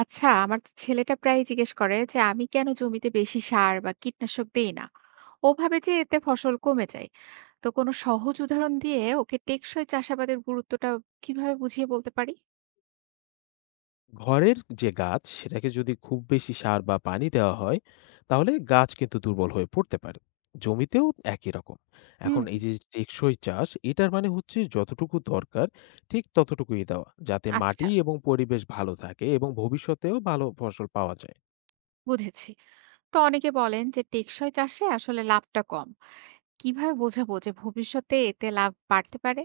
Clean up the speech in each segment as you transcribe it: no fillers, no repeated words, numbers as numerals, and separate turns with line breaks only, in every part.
আচ্ছা, আমার ছেলেটা প্রায়ই জিজ্ঞেস করে যে আমি কেন জমিতে বেশি সার বা কীটনাশক দেই না। ও ভাবে যে এতে ফসল কমে যায়। তো কোনো সহজ উদাহরণ দিয়ে ওকে টেকসই চাষাবাদের গুরুত্বটা কিভাবে বুঝিয়ে বলতে পারি?
ঘরের যে গাছ সেটাকে যদি খুব বেশি সার বা পানি দেওয়া হয় তাহলে গাছ কিন্তু দুর্বল হয়ে পড়তে পারে। জমিতেও একই রকম। এখন
হুম।
এই যে টেকসই চাষ, এটার মানে হচ্ছে যতটুকু দরকার ঠিক ততটুকুই দেওয়া, যাতে
আচ্ছা,
মাটি এবং পরিবেশ ভালো থাকে এবং ভবিষ্যতেও ভালো ফসল পাওয়া যায়।
বুঝেছি। তো অনেকে বলেন যে টেকসই চাষে আসলে লাভটা কম। কিভাবে বোঝাবো যে ভবিষ্যতে এতে লাভ বাড়তে পারে?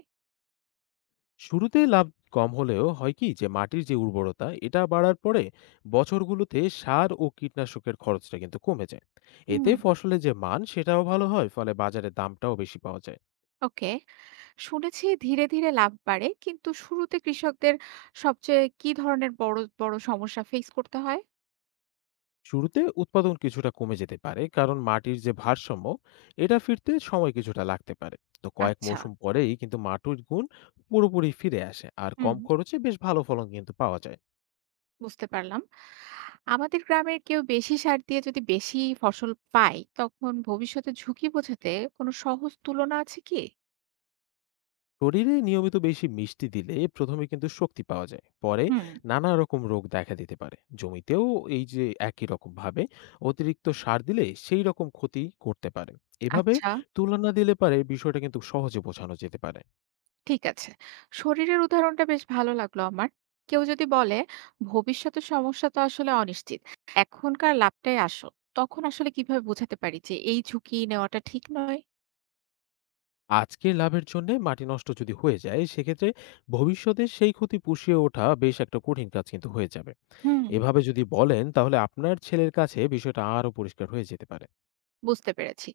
শুরুতে লাভ কম হলেও হয় কি, যে মাটির যে উর্বরতা এটা বাড়ার পরে বছরগুলোতে সার ও কীটনাশকের খরচটা কিন্তু কমে যায়। এতে
হুম।
ফসলের যে মান সেটাও ভালো হয়, ফলে বাজারে দামটাও বেশি পাওয়া যায়।
ওকে, শুনেছি ধীরে ধীরে লাভ বাড়ে, কিন্তু শুরুতে কৃষকদের সবচেয়ে কি ধরনের বড় বড় সমস্যা ফেস করতে হয়?
শুরুতে উৎপাদন কিছুটা কমে যেতে পারে, কারণ মাটির যে ভারসাম্য এটা ফিরতে সময় কিছুটা লাগতে পারে। তো কয়েক
আচ্ছা।
মৌসুম পরেই কিন্তু মাটির গুণ পুরোপুরি ফিরে আসে আর
হুম,
কম খরচে বেশ ভালো ফলন কিন্তু পাওয়া যায়।
বুঝতে পারলাম। আমাদের গ্রামের কেউ বেশি সার দিয়ে যদি বেশি ফসল পায়, তখন ভবিষ্যতে ঝুঁকি বোঝাতে কোনো সহজ তুলনা আছে কি?
শরীরে নিয়মিত বেশি মিষ্টি দিলে প্রথমে কিন্তু শক্তি পাওয়া যায়, পরে
হুম।
নানা রকম রোগ দেখা দিতে পারে। জমিতেও এই যে একই রকম ভাবে অতিরিক্ত সার দিলে সেই রকম ক্ষতি করতে পারে। এভাবে
আচ্ছা।
তুলনা দিলে পারে বিষয়টা কিন্তু সহজে বোঝানো যেতে পারে।
ঠিক আছে। শরীরের উদাহরণটা বেশ ভালো লাগলো আমার। কেউ যদি বলে ভবিষ্যতের সমস্যা তো আসলে অনিশ্চিত, এখনকার লাভটাই আসল, তখন আসলে কিভাবে বোঝাতে পারি যে এই ঝুঁকি নেওয়াটা ঠিক নয়?
আজকের লাভের জন্য মাটি নষ্ট যদি হয়ে যায়, সেক্ষেত্রে ভবিষ্যতে সেই ক্ষতি পুষিয়ে ওঠা বেশ একটা কঠিন কাজ কিন্তু হয়ে যাবে।
হুম।
এভাবে যদি বলেন তাহলে আপনার ছেলের কাছে বিষয়টা আরো পরিষ্কার হয়ে যেতে পারে।
বুঝতে পেরেছি।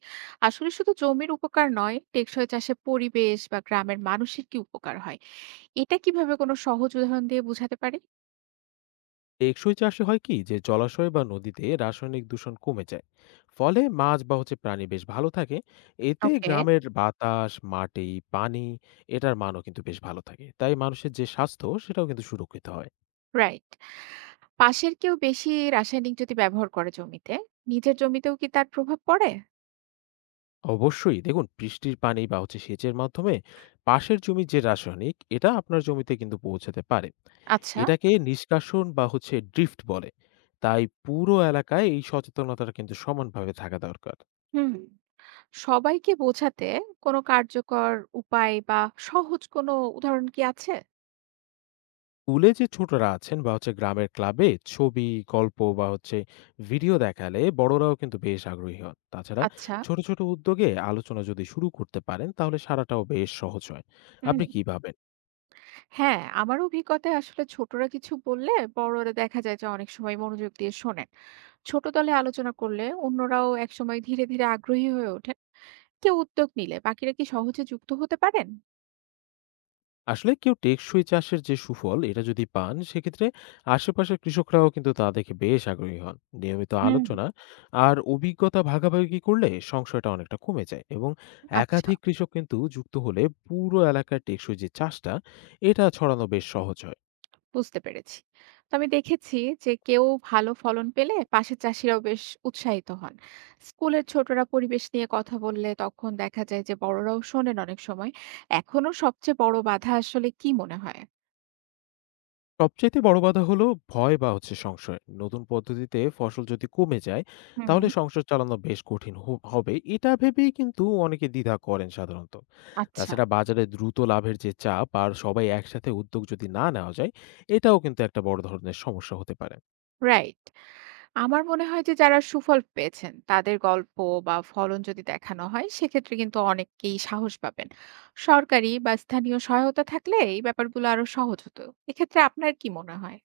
আসলে শুধু জমির উপকার নয়, টেকসই চাষে পরিবেশ বা গ্রামের মানুষের কি উপকার হয়, এটা কিভাবে কোনো সহজ উদাহরণ দিয়ে বুঝাতে পারি?
টেকসই চাষে হয় কি, যে জলাশয় বা নদীতে রাসায়নিক দূষণ কমে যায়, ফলে মাছ বা প্রাণী বেশ ভালো থাকে। এতে
ওকে।
গ্রামের বাতাস, মাটি, পানি, এটার মানও কিন্তু বেশ ভালো থাকে, তাই মানুষের যে স্বাস্থ্য সেটাও কিন্তু সুরক্ষিত হয়।
রাইট। পাশের কেউ বেশি রাসায়নিক যদি ব্যবহার করে জমিতে, নিজের জমিতেও কি তার প্রভাব পড়ে?
অবশ্যই, দেখুন বৃষ্টির পানি বা সেচের মাধ্যমে পাশের জমির যে রাসায়নিক এটা আপনার জমিতে কিন্তু পৌঁছাতে পারে।
আচ্ছা।
এটাকে নিষ্কাশন বা ড্রিফট বলে। তাই পুরো এলাকায় এই সচেতনতাটা কিন্তু সমানভাবে থাকা দরকার।
হুম। সবাইকে বোঝাতে কোনো কার্যকর উপায় বা সহজ কোনো উদাহরণ কি আছে?
স্কুলে যে ছোটরা আছেন বা গ্রামের ক্লাবে ছবি, গল্প বা ভিডিও দেখালে বড়রাও কিন্তু বেশ আগ্রহী হন। তাছাড়া
আচ্ছা।
ছোট ছোট উদ্যোগে আলোচনা যদি শুরু করতে পারেন তাহলে সারাটাও বেশ সহজ হয়।
হুম।
আপনি কি ভাবেন?
হ্যাঁ, আমার অভিজ্ঞতায় আসলে ছোটরা কিছু বললে বড়রা দেখা যায় যে অনেক সময় মনোযোগ দিয়ে শোনেন। ছোট দলে আলোচনা করলে অন্যরাও একসময় ধীরে ধীরে আগ্রহী হয়ে ওঠেন। কেউ উদ্যোগ নিলে বাকিরা কি সহজে যুক্ত হতে পারেন?
আসলে কেউ টেকসই চাষের যে সুফল এটা যদি পান, সেক্ষেত্রে আশেপাশের কৃষকরাও কিন্তু তা দেখে বেশ আগ্রহী হন। নিয়মিত
হুম।
আলোচনা আর অভিজ্ঞতা ভাগাভাগি করলে সংশয়টা অনেকটা কমে যায়, এবং
আচ্ছা,
একাধিক কৃষক কিন্তু যুক্ত হলে পুরো এলাকার টেকসই যে চাষটা এটা ছড়ানো বেশ সহজ হয়।
বুঝতে পেরেছি। তো আমি দেখেছি যে কেউ ভালো ফলন পেলে পাশের চাষিরাও বেশ উৎসাহিত হন। স্কুলের ছোটরা পরিবেশ নিয়ে কথা বললে তখন দেখা যায় যে বড়রাও শোনেন অনেক সময়। এখনো সবচেয়ে বড় বাধা আসলে কি মনে হয়?
সবচাইতে বড় বাধা হলো ভয় বা সংশয়। নতুন পদ্ধতিতে ফসল যদি কমে যায় তাহলে
হুম।
সংসার চালানো বেশ কঠিন হবে, এটা ভেবেই কিন্তু অনেকে দ্বিধা করেন সাধারণত।
আচ্ছা।
তাছাড়া বাজারে দ্রুত লাভের যে চাপ, আর সবাই একসাথে উদ্যোগ যদি না নেওয়া যায়, এটাও কিন্তু একটা বড় ধরনের সমস্যা হতে পারে।
রাইট। আমার মনে হয় যে যারা সুফল পেয়েছেন তাদের গল্প বা ফলন যদি দেখানো হয় সেক্ষেত্রে কিন্তু অনেকেই সাহস পাবেন। সরকারি বা স্থানীয় সহায়তা থাকলে এই ব্যাপারগুলো আরো সহজ হতো। এক্ষেত্রে আপনার কি মনে হয়?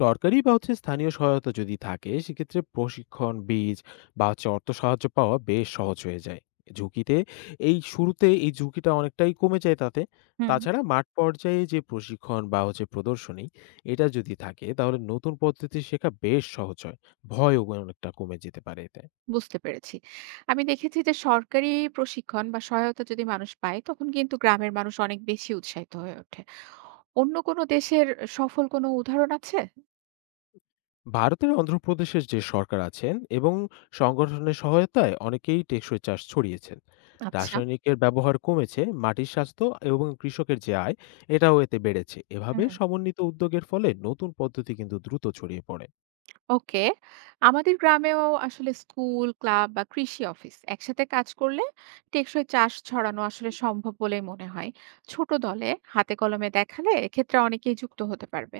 সরকারি বা স্থানীয় সহায়তা যদি থাকে সেক্ষেত্রে প্রশিক্ষণ, বীজ বা অর্থ সাহায্য পাওয়া বেশ সহজ হয়ে যায়। ঝুঁকিতে এই শুরুতে এই ঝুঁকিটা অনেকটাই কমে যায় তাতে।
হুম।
তাছাড়া মাঠ পর্যায়ে যে প্রশিক্ষণ বা প্রদর্শনী এটা যদি থাকে তাহলে নতুন পদ্ধতি শেখা বেশ সহজ হয়, ভয়ও অনেকটা কমে যেতে পারে এতে।
বুঝতে পেরেছি। আমি দেখেছি যে সরকারি প্রশিক্ষণ বা সহায়তা যদি মানুষ পায় তখন কিন্তু গ্রামের মানুষ অনেক বেশি উৎসাহিত হয়ে ওঠে। অন্য কোনো দেশের সফল কোনো উদাহরণ আছে?
ভারতের অন্ধ্রপ্রদেশের যে সরকার আছেন এবং সংগঠনের সহায়তায় অনেকেই টেকসই চাষ ছড়িয়েছেন।
আচ্ছা।
রাসায়নিকের ব্যবহার কমেছে, মাটির স্বাস্থ্য এবং কৃষকের যে আয় এটাও এতে বেড়েছে। এভাবে
হুম।
সমন্বিত উদ্যোগের ফলে নতুন পদ্ধতি কিন্তু দ্রুত ছড়িয়ে পড়ে।
ওকে। আমাদের গ্রামেও আসলে স্কুল ক্লাব বা কৃষি অফিস একসাথে কাজ করলে টেকসই চাষ ছড়ানো আসলে সম্ভব বলেই মনে হয়। ছোট দলে হাতে কলমে দেখালে এক্ষেত্রে অনেকেই যুক্ত হতে পারবে।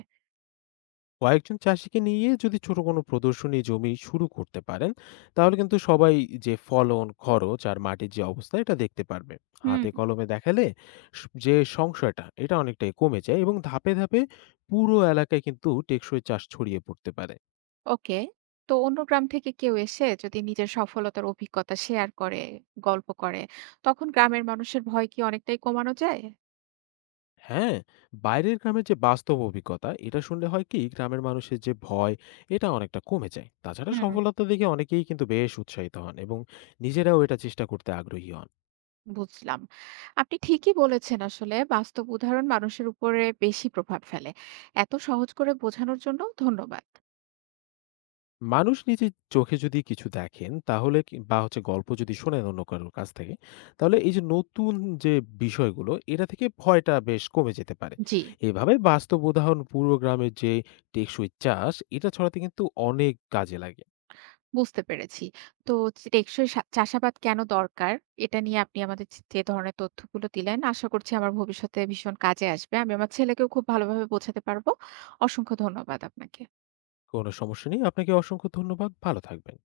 কয়েকজন চাষিকে নিয়ে যদি ছোট কোনো প্রদর্শনী জমি শুরু করতে পারেন তাহলে কিন্তু সবাই যে ফলন, খরচ আর মাটির যে অবস্থা এটা দেখতে পারবে।
হুম।
হাতে কলমে দেখালে যে সংশয়টা এটা অনেকটাই কমে যায়, এবং ধাপে ধাপে পুরো এলাকায় কিন্তু টেকসই চাষ ছড়িয়ে পড়তে পারে।
ওকে। তো অন্য গ্রাম থেকে কেউ এসে যদি নিজের সফলতার অভিজ্ঞতা শেয়ার করে, গল্প করে, তখন গ্রামের মানুষের ভয় কি অনেকটাই কমানো যায়?
হ্যাঁ, বাইরের গ্রামের যে বাস্তব অভিজ্ঞতা এটা শুনলে হয় কি, গ্রামের মানুষের যে ভয় এটা অনেকটা কমে যায়। তাছাড়া
হুম।
সফলতা দেখে অনেকেই কিন্তু বেশ উৎসাহিত হন, এবং নিজেরাও এটা চেষ্টা করতে আগ্রহী হন।
বুঝলাম। আপনি ঠিকই বলেছেন, আসলে বাস্তব উদাহরণ মানুষের উপরে বেশি প্রভাব ফেলে। এত সহজ করে বোঝানোর জন্য ধন্যবাদ।
মানুষ নিজের চোখে যদি কিছু দেখেন তাহলে কি, বা গল্প যদি শোনেন অন্য কারোর কাছ থেকে, তাহলে এই যে নতুন যে বিষয়গুলো, এটা থেকে ভয়টা বেশ কমে যেতে পারে।
জি,
এভাবে বাস্তব উদাহরণ পূর্ব গ্রামের যে টেকসই চাষ এটা ছড়াতে কিন্তু অনেক কাজে লাগে।
বুঝতে পেরেছি। তো টেকসই চাষাবাদ কেন দরকার? এটা নিয়ে আপনি আমাদের যে যে ধরনের তথ্যগুলো দিলেন আশা করছি আমার ভবিষ্যতে ভীষণ কাজে আসবে। আমি আমার ছেলেকেও খুব ভালোভাবে বোঝাতে পারব। অসংখ্য ধন্যবাদ আপনাকে।
কোনো সমস্যা নেই, আপনাকে অসংখ্য ধন্যবাদ, ভালো থাকবেন।